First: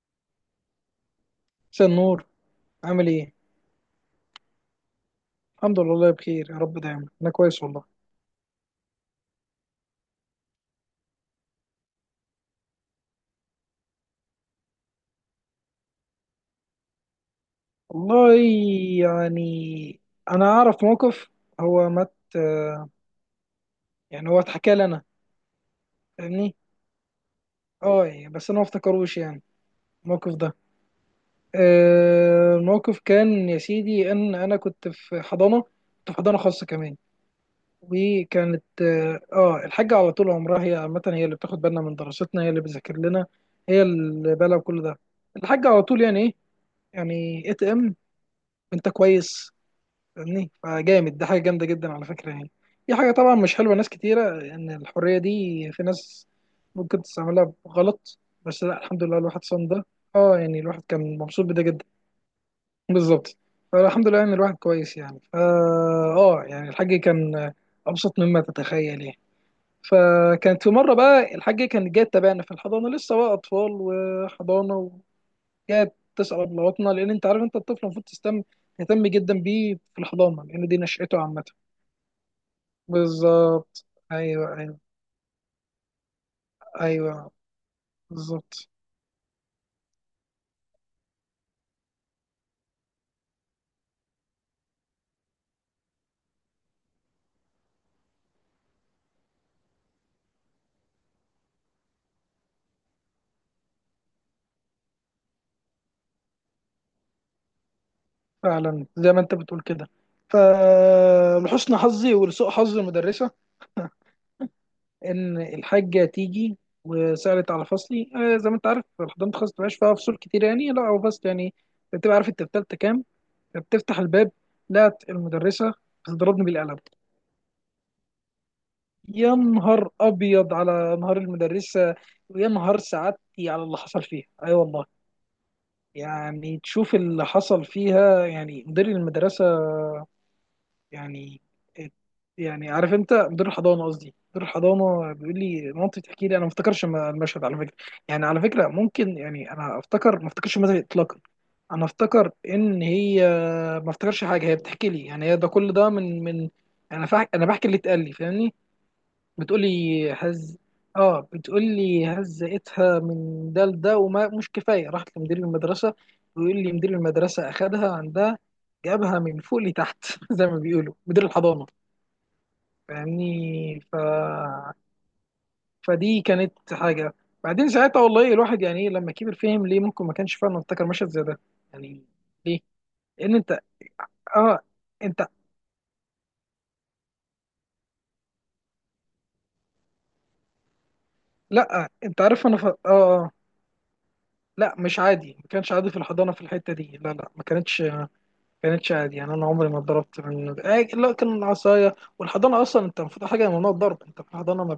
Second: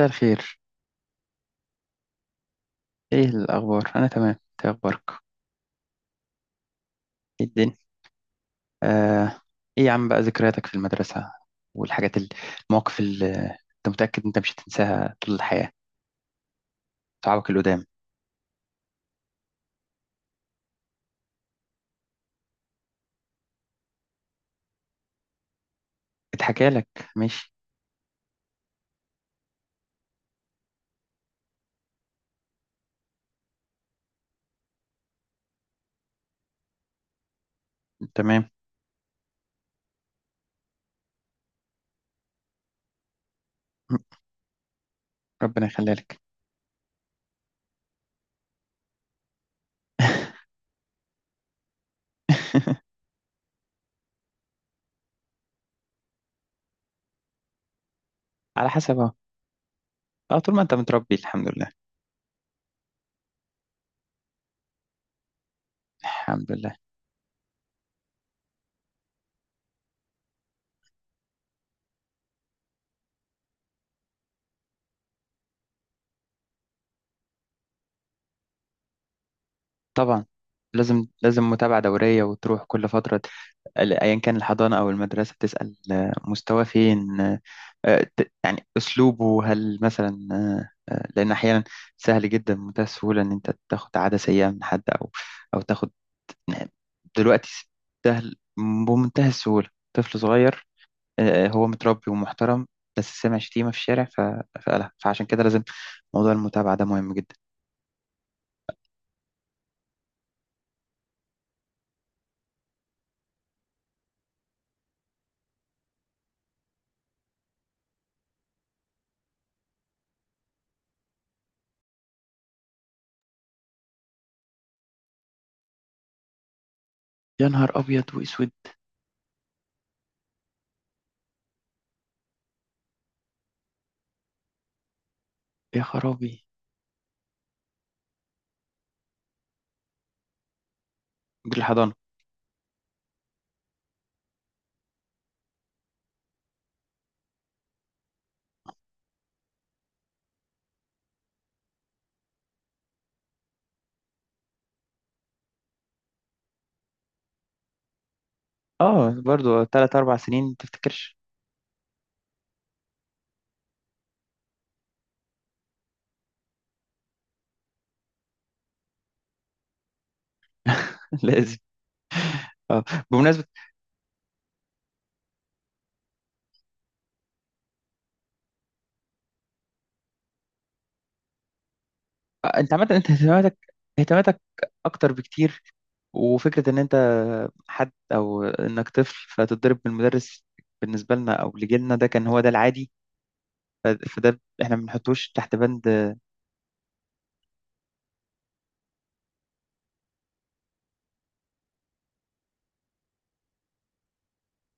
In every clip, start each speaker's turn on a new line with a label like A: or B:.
A: مساء الخير.
B: مساء النور. عامل
A: ايه
B: ايه؟
A: الاخبار؟ انا تمام، إنت إيه اخبارك؟
B: الحمد لله، والله بخير. يا رب دايما انا
A: ايه
B: كويس
A: الدنيا؟
B: والله.
A: آه. ايه يا عم بقى ذكرياتك في المدرسه والحاجات المواقف اللي انت متاكد انت مش هتنساها طول الحياه، صحابك القدام؟
B: والله يعني انا اعرف موقف. هو مت يعني هو اتحكى لي انا. فاهمني؟
A: اتحكى لك؟ ماشي.
B: اه يعني بس انا ما افتكروش يعني الموقف ده. الموقف كان يا سيدي ان انا كنت في حضانه، كنت في حضانه خاصه كمان.
A: تمام.
B: وكانت الحاجه على طول عمرها هي عامه، هي اللي بتاخد بالنا من دراستنا، هي اللي بتذاكر لنا، هي اللي بالها بكل ده.
A: ربنا
B: الحاجه على
A: يخليها
B: طول
A: لك.
B: يعني ايه، يعني ATM. انت كويس. فاهمني، فجامد ده، حاجه جامده جدا على فكره يعني. دي حاجه طبعا مش حلوه ناس كتيره، ان الحريه دي في ناس ممكن تستعملها غلط. بس
A: على
B: لا
A: حسب
B: الحمد
A: اهو.
B: لله الواحد صان ده.
A: اه،
B: اه
A: طول
B: يعني
A: ما انت
B: الواحد
A: متربي
B: كان مبسوط
A: الحمد
B: بده
A: لله.
B: جدا، بالظبط. فالحمد لله ان الواحد كويس يعني فا اه
A: الحمد
B: يعني
A: لله.
B: الحاج كان ابسط مما تتخيل يعني. فكانت في مره بقى الحاج كان جاي تابعنا في الحضانه، لسه بقى اطفال وحضانه. جاية بتسأل أبلغتنا، لأن أنت عارف، أنت الطفل المفروض تهتم، تهتم جدا بيه في
A: طبعا،
B: الحضانة، لأن دي
A: لازم
B: نشأته عامة.
A: لازم متابعة دورية وتروح كل فترة.
B: بالظبط،
A: ايا كان
B: أيوه
A: الحضانه
B: أيوه
A: او المدرسه تسال، مستواه فين،
B: أيوه
A: يعني
B: بالظبط.
A: اسلوبه هل مثلا، لان احيانا سهل جدا بمنتهى السهوله ان انت تاخد عاده سيئه من حد، او تاخد دلوقتي، سهل بمنتهى السهوله طفل صغير هو متربي ومحترم بس سمع شتيمه في الشارع فقالها، فعشان كده لازم موضوع المتابعه ده مهم جدا.
B: فعلا زي ما أنت بتقول كده. فلحسن حظي ولسوء حظ المدرسة، إن الحاجة تيجي وسألت على فصلي. زي ما أنت عارف الحضانة خاصة مبقاش فيها فصول كتير، يعني لا هو فصل يعني. أنت بتبقى عارف أنت في تالتة كام. بتفتح الباب، لقت المدرسة بتضربني بالقلم.
A: يا نهار ابيض واسود.
B: يا نهار ابيض على نهار المدرسه، ويا نهار سعادتي على اللي حصل فيها. اي أيوة والله.
A: يا خرابي.
B: يعني تشوف اللي حصل فيها، يعني مدير المدرسه، يعني
A: دي الحضانه؟
B: يعني عارف انت مدير الحضانه، قصدي مدير الحضانه بيقول لي، مامتي بتحكي لي، انا ما افتكرش المشهد على فكره. يعني على فكره ممكن يعني انا افتكر، ما افتكرش المشهد اطلاقا. انا افتكر ان هي، ما افتكرش حاجه، هي بتحكي لي يعني، هي ده كل ده من. انا بحكي اللي اتقال لي، فاهمني.
A: اه برضو
B: بتقولي
A: 3 أو 4 سنين ما
B: هز
A: تفتكرش.
B: اه بتقولي هزقتها من ده لده، وما مش كفايه راحت لمدير المدرسه، ويقول لي مدير المدرسه اخدها عندها، جابها من فوق لتحت زي ما بيقولوا مدير
A: لازم.
B: الحضانه.
A: اه.
B: فاهمني،
A: بمناسبة
B: فدي كانت حاجه. بعدين ساعتها والله الواحد يعني ايه، لما كبر فهم ليه ممكن ما كانش فعلا افتكر مشهد زي ده يعني. ليه؟
A: انت عامة، انت
B: لان انت،
A: اهتماماتك
B: اه
A: اكتر
B: انت،
A: بكتير، وفكرة ان انت حد او انك طفل فتتضرب من المدرس، بالنسبة لنا او
B: لا
A: لجيلنا ده
B: انت
A: كان هو
B: عارف
A: ده
B: انا ف... اه
A: العادي.
B: آه.
A: فده
B: لا
A: احنا ما
B: مش
A: بنحطوش
B: عادي، ما
A: تحت
B: كانش
A: بند.
B: عادي في الحضانه في الحته دي، لا لا ما كانتش عادي. يعني انا عمري ما اتضربت من آه، لا كان العصايه والحضانه، اصلا انت المفروض حاجه ممنوع الضرب انت في الحضانه ما.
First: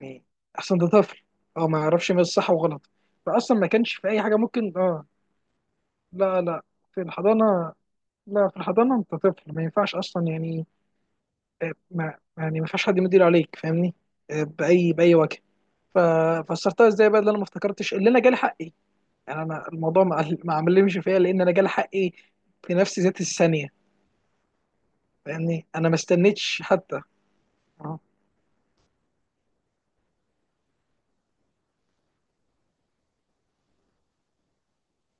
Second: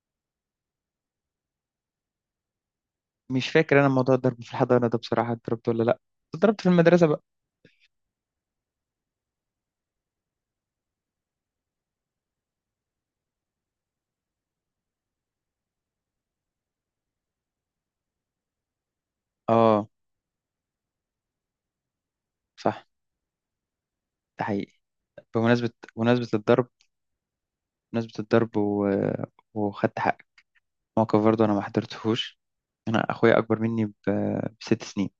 B: يعني احسن ده طفل، هو ما يعرفش ما الصح وغلط.
A: مش
B: فاصلا ما
A: فاكر انا
B: كانش في
A: موضوع
B: اي حاجه
A: الضرب في
B: ممكن
A: الحضانة ده، بصراحة اتضربت ولا لا؟
B: لا
A: اتضربت
B: لا.
A: في
B: في
A: المدرسة بقى.
B: الحضانه، لا في الحضانه انت طفل ما ينفعش اصلا يعني. آه، ما يعني ما ينفعش حد يدير عليك، فاهمني. باي باي وجه. ف- فسرتها ازاي بقى اللي انا ما افتكرتش، اللي انا جالي حقي. يعني انا
A: اه.
B: الموضوع ما عملش فيا، لان انا جالي حقي في
A: صح.
B: نفس ذات الثانيه.
A: ده حقيقي.
B: فاهمني،
A: بمناسبة
B: انا ما
A: بمناسبة
B: استنيتش
A: الضرب،
B: حتى. اه
A: بمناسبة الضرب و... وخدت حقك. موقف برضه انا ما حضرتهوش. أنا أخويا أكبر مني بـ6 سنين،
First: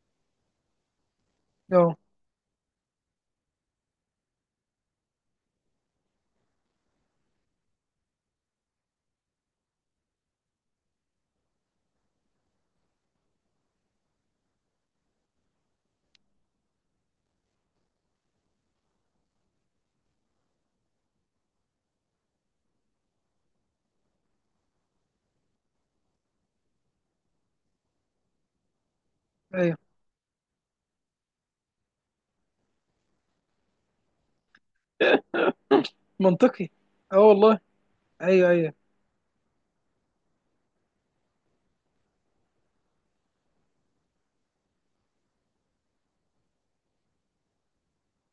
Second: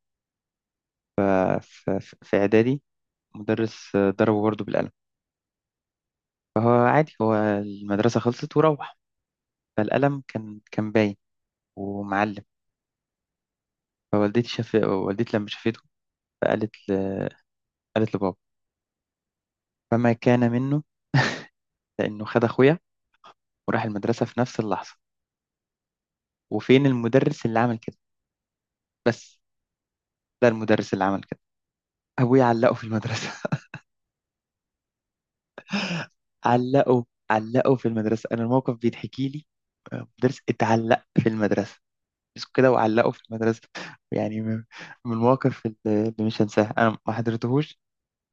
B: اه،
A: في إعدادي. مدرس ضربه برضه بالقلم، فهو عادي، هو المدرسة خلصت وروح. فالقلم كان باين ومعلم، فوالدتي شاف والدتي لما شافته، فقالت ل... قالت لبابا. فما كان منه لأنه خد أخويا وراح المدرسة في نفس اللحظة. وفين المدرس اللي عمل كده؟ بس،
B: ايوه
A: ده المدرس اللي عمل كده. أبويا علقه في المدرسة.
B: منطقي.
A: علقه،
B: اه والله،
A: علقه في المدرسة. أنا
B: ايوه ايوه.
A: الموقف بيتحكي لي، مدرس اتعلق في المدرسة كده، وعلقه في المدرسة. يعني من المواقف اللي مش هنساها. أنا ما حضرتهوش،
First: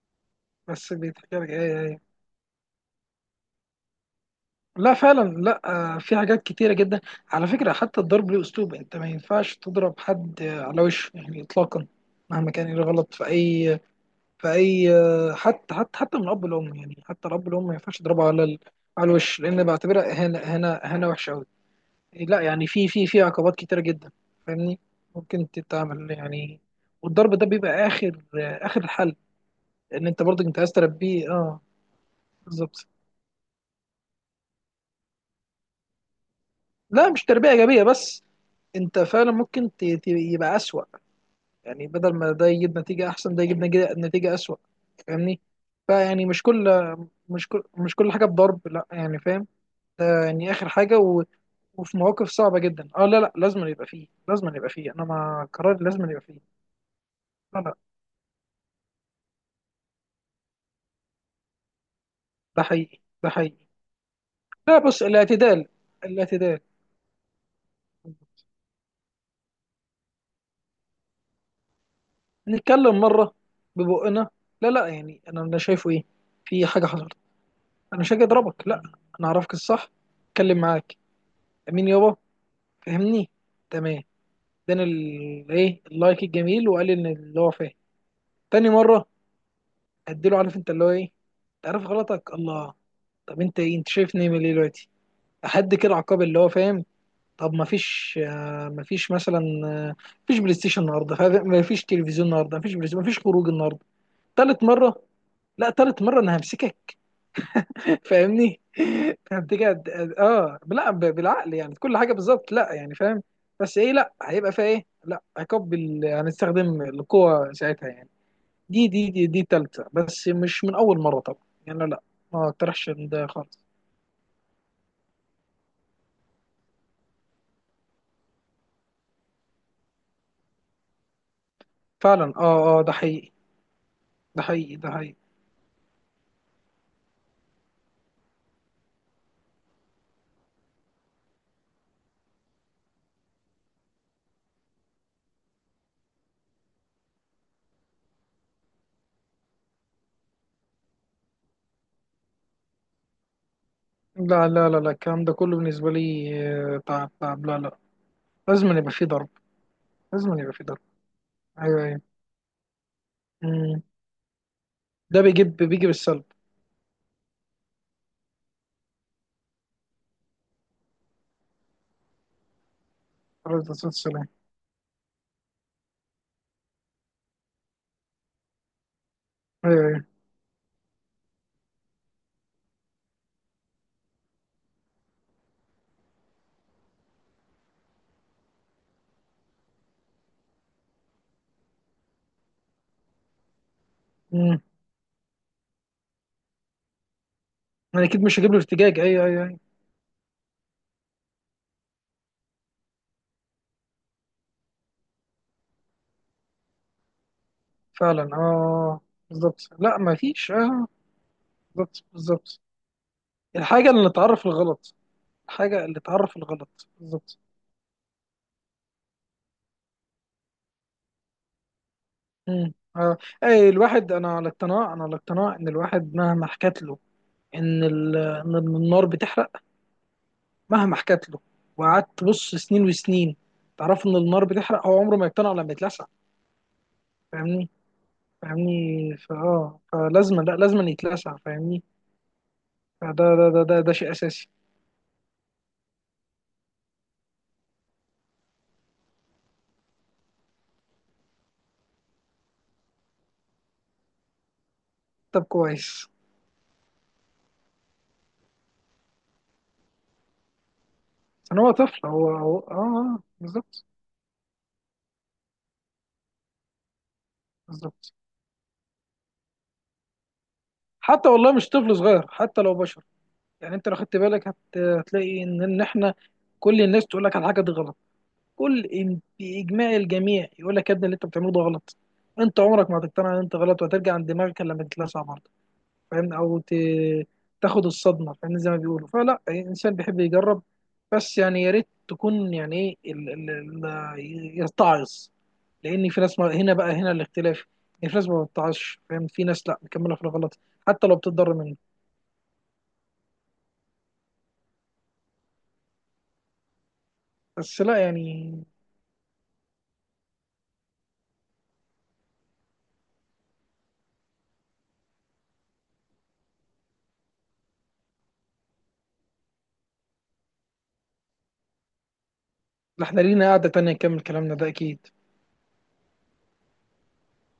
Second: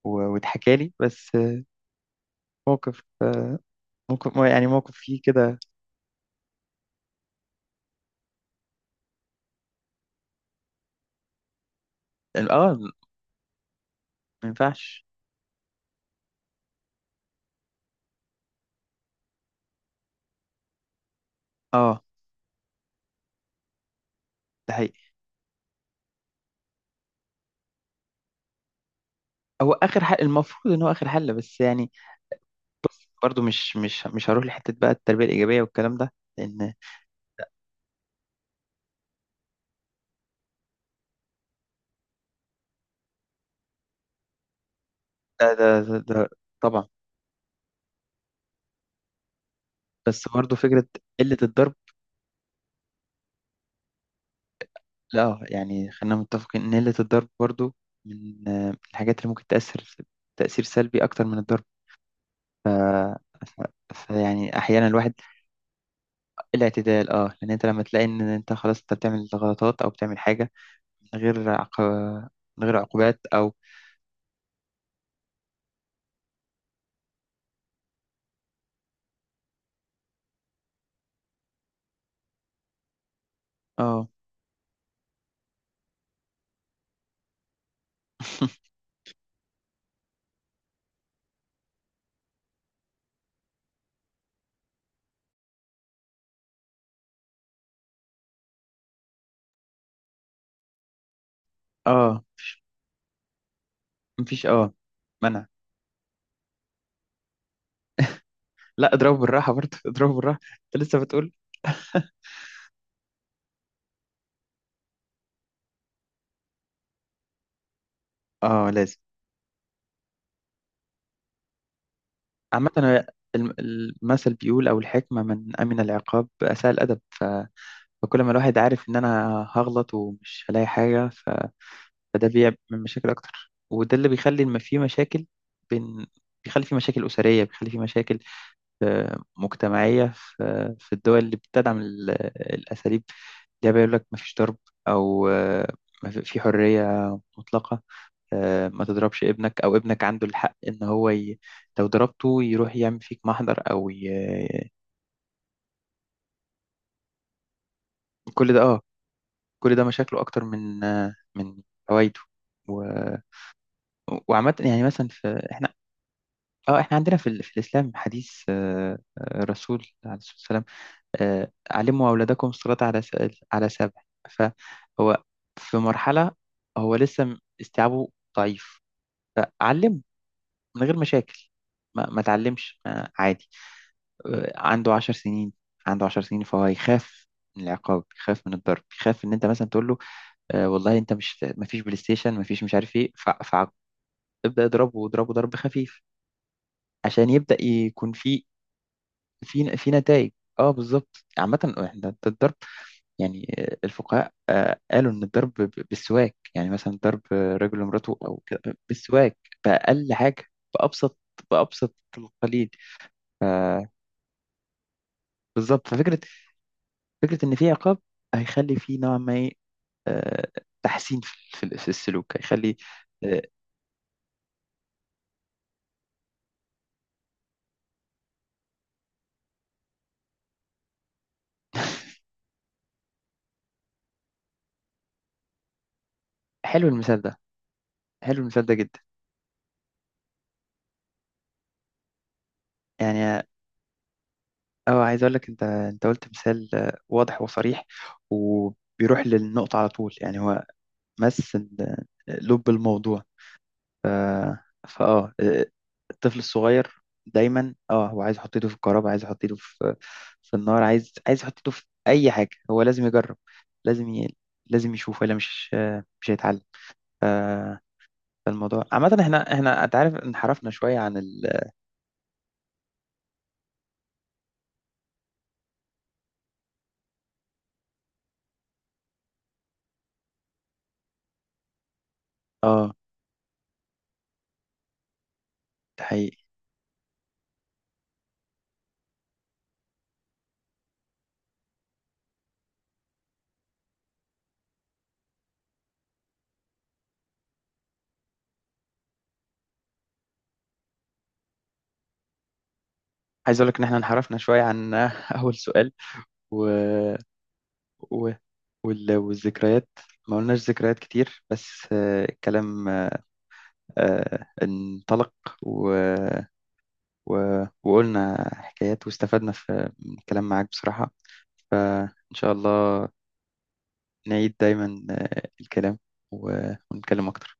A: واتحكى لي
B: بس
A: بس.
B: بيتحكي لك، ايوه ايوه.
A: موقف آه، موقف يعني موقف
B: لا
A: فيه
B: فعلا
A: كده.
B: لا. في حاجات كتيرة جدا. على فكرة حتى الضرب له اسلوب، انت ما ينفعش تضرب حد على وشه يعني اطلاقا. مهما كان ايه
A: اه.
B: الغلط في اي
A: ما
B: في اي
A: ينفعش.
B: حتى من الاب والام. يعني حتى الاب والام ما ينفعش تضربه على الوش، لان بعتبرها اهانة اهانة اهانة وحشة قوي.
A: اه،
B: لا يعني في عقوبات كتيرة جدا
A: ده
B: فاهمني.
A: حقيقي.
B: ممكن تتعمل يعني، والضرب ده بيبقى اخر الحل.
A: هو اخر
B: لان
A: حل،
B: انت برضك انت عايز
A: المفروض ان هو اخر
B: تربيه،
A: حل بس يعني.
B: بالظبط.
A: برضو، مش هروح لحته بقى التربيه الايجابيه والكلام ده، لان
B: لا مش تربيه ايجابيه بس، انت فعلا ممكن يبقى اسوأ. يعني بدل ما ده يجيب نتيجه احسن، ده يجيب نتيجة اسوأ. فاهمني،
A: ده.
B: فيعني مش كل
A: طبعا.
B: مش كل مش كل حاجه بضرب، لا يعني فاهم. ده
A: بس
B: يعني
A: برضو
B: اخر
A: فكره
B: حاجه.
A: قله الضرب.
B: وفي مواقف صعبه جدا، لا لا لازم يبقى فيه، لازم يبقى فيه، انا
A: لا
B: مع قرار
A: يعني
B: لازم
A: خلينا
B: يبقى فيه.
A: متفقين ان قله الضرب
B: لا لا
A: برضو من الحاجات اللي ممكن تاثر تاثير سلبي اكتر من الضرب.
B: ده
A: ف...
B: حقيقي ده حقيقي.
A: ف... فيعني
B: لا
A: احيانا
B: بص
A: الواحد
B: الاعتدال الاعتدال.
A: الاعتدال. اه، لان انت لما تلاقي ان انت خلاص انت بتعمل غلطات او بتعمل حاجه من غير عق... من غير
B: نتكلم
A: عقوبات
B: مره
A: او...
B: ببقنا. لا لا يعني انا شايفه ايه. في حاجه حصلت، انا مش هاجي اضربك لا، انا اعرفك الصح، اتكلم معاك، امين يابا، فهمني، تمام.
A: اه
B: اداني ال- ايه اللايك الجميل وقال لي ان اللي هو فاهم. تاني مره اديله، عارف انت اللي هو ايه، انت عارف غلطك الله. طب انت ايه، انت شايفني من ايه ليه دلوقتي؟ احد كده عقاب اللي هو فاهم. طب ما فيش ما فيش مثلا، ما فيش بلاي ستيشن النهارده، ما فيش
A: اه،
B: تلفزيون النهارده، ما فيش بلاي ستيشن، ما فيش خروج النهارده.
A: مفيش
B: تالت مرة،
A: منع.
B: لا تالت مرة انا همسكك. فاهمني،
A: لا، اضربه بالراحه
B: همسكك
A: برضه. اضربه بالراحه. انت
B: لا
A: لسه بتقول؟
B: بالعقل يعني كل حاجة بالظبط، لا يعني فاهم. بس ايه، لا هيبقى فيها ايه، لا عقاب هنستخدم القوة ساعتها يعني.
A: اه
B: دي
A: لازم.
B: دي دي دي تالتة، بس مش من اول مرة طبعا يعني، لا ما
A: عامة
B: اقترحش
A: هو
B: إن ده خالص.
A: المثل بيقول، أو الحكمة، من أمن العقاب أساء الأدب. فكل ما الواحد عارف إن أنا هغلط ومش هلاقي حاجة، فده
B: فعلا
A: بيعمل
B: ده
A: مشاكل
B: حقيقي
A: اكتر، وده اللي
B: ده
A: بيخلي ما
B: حقيقي
A: في
B: ده حقيقي.
A: مشاكل بين بيخلي في مشاكل أسرية، بيخلي في مشاكل مجتمعية. في الدول اللي بتدعم الأساليب، ده بيقول لك مفيش ضرب، أو في حرية مطلقة. ما تضربش ابنك، أو ابنك عنده الحق إن هو لو ضربته يروح يعمل فيك محضر،
B: لا لا لا لا الكلام ده كله بالنسبة لي تعب تعب، لا لا
A: كل ده
B: لازم يبقى فيه ضرب،
A: مشاكله
B: لازم
A: أكتر
B: يبقى فيه ضرب،
A: من من
B: ايوه ايوه.
A: فوائده. و...
B: أمم.
A: وعامة يعني مثلا
B: ده
A: في.
B: بيجي بالسلب.
A: اه، احنا عندنا في الاسلام حديث، الرسول عليه الصلاه والسلام، علموا اولادكم الصلاه
B: عليه
A: على
B: الصلاة
A: 7.
B: والسلام،
A: فهو في مرحله هو لسه استيعابه ضعيف،
B: أيوه
A: فعلمه
B: أيوه.
A: من غير مشاكل. ما تعلمش، ما عادي. عنده 10 سنين. عنده 10 سنين فهو يخاف من العقاب، يخاف من الضرب، يخاف ان انت مثلا تقول له والله انت مش، ما فيش بلاي ستيشن، ما فيش مش عارف ايه، فابدا
B: مم.
A: اضربه واضربه ضرب خفيف عشان يبدأ
B: أنا
A: يكون
B: أكيد مش
A: في
B: هجيب له ارتجاج، أيوه أيوه أيوه.
A: نتائج. اه بالظبط. عامة احنا ده الضرب، يعني الفقهاء قالوا ان الضرب بالسواك، يعني مثلا ضرب رجل امرأته
B: فعلا
A: او كده بالسواك،
B: بالظبط. لا
A: بأقل
B: ما
A: حاجة،
B: فيش
A: بأبسط بأبسط
B: بالظبط بالظبط.
A: القليل.
B: الحاجة اللي تعرف الغلط، الحاجة
A: بالظبط،
B: اللي تعرف الغلط، بالظبط.
A: فكرة ان في عقاب هيخلي في نوع ما، إيه، آه، تحسين في السلوك،
B: مم.
A: هيخلي آه،
B: أي الواحد، أنا على اقتناع، أنا على اقتناع إن الواحد مهما حكت له إن إن النار بتحرق، مهما حكت له وقعدت تبص سنين وسنين تعرف إن النار بتحرق، هو عمره ما يقتنع لما يتلسع.
A: حلو المثال ده
B: فاهمني
A: حلو المثال ده جدا،
B: فاهمني فلازما لا لازما يتلسع، فاهمني. فده
A: يعني.
B: ده ده ده, ده شيء اساسي.
A: اه، عايز اقول لك، انت قلت مثال واضح وصريح، وبيروح للنقطة على طول. يعني هو مس لب الموضوع. ف... فاه
B: طب كويس،
A: الطفل الصغير دايما، هو عايز يحط ايده في الكهرباء، عايز يحط ايده في النار، عايز يحط
B: عشان
A: ايده
B: هو
A: في
B: طفل، هو
A: اي حاجه.
B: هو اه
A: هو لازم
B: آه،
A: يجرب،
B: بالظبط
A: لازم لازم يشوف، ولا مش هيتعلم. ف...
B: بالظبط.
A: فالموضوع عامه، احنا انت عارف انحرفنا شويه عن
B: حتى
A: ال...
B: والله مش طفل صغير، حتى لو بشر يعني. انت لو خدت بالك هتلاقي ان احنا، كل الناس تقول لك على حاجه دي غلط، باجماع الجميع يقول لك يا ابني اللي انت بتعمله ده غلط. انت عمرك
A: اه
B: ما هتقتنع ان انت غلط وهترجع عند دماغك، إلا لما تتلسع بره.
A: ده
B: فاهمني،
A: حقيقي.
B: او تاخد الصدمه، فاهمني زي ما بيقولوا. فلا أي انسان بيحب يجرب، بس يعني يا ريت تكون يعني ايه يتعظ. لان في ناس، ما هنا بقى هنا الاختلاف. يعني في ناس ما بتتعظش فاهم، في ناس لا مكمله في الغلط حتى لو بتتضرر منه.
A: عايز اقول لك ان احنا انحرفنا شويه عن اول سؤال، و...
B: بس لا
A: و...
B: يعني.
A: والذكريات ما قلناش ذكريات كتير، بس الكلام انطلق، و... و... وقلنا حكايات، واستفدنا في من الكلام معاك بصراحة. فإن شاء
B: لا،
A: الله
B: احنا لينا قعده تانية نكمل
A: نعيد
B: كلامنا ده
A: دايما
B: اكيد.
A: الكلام، و... ونتكلم أكتر.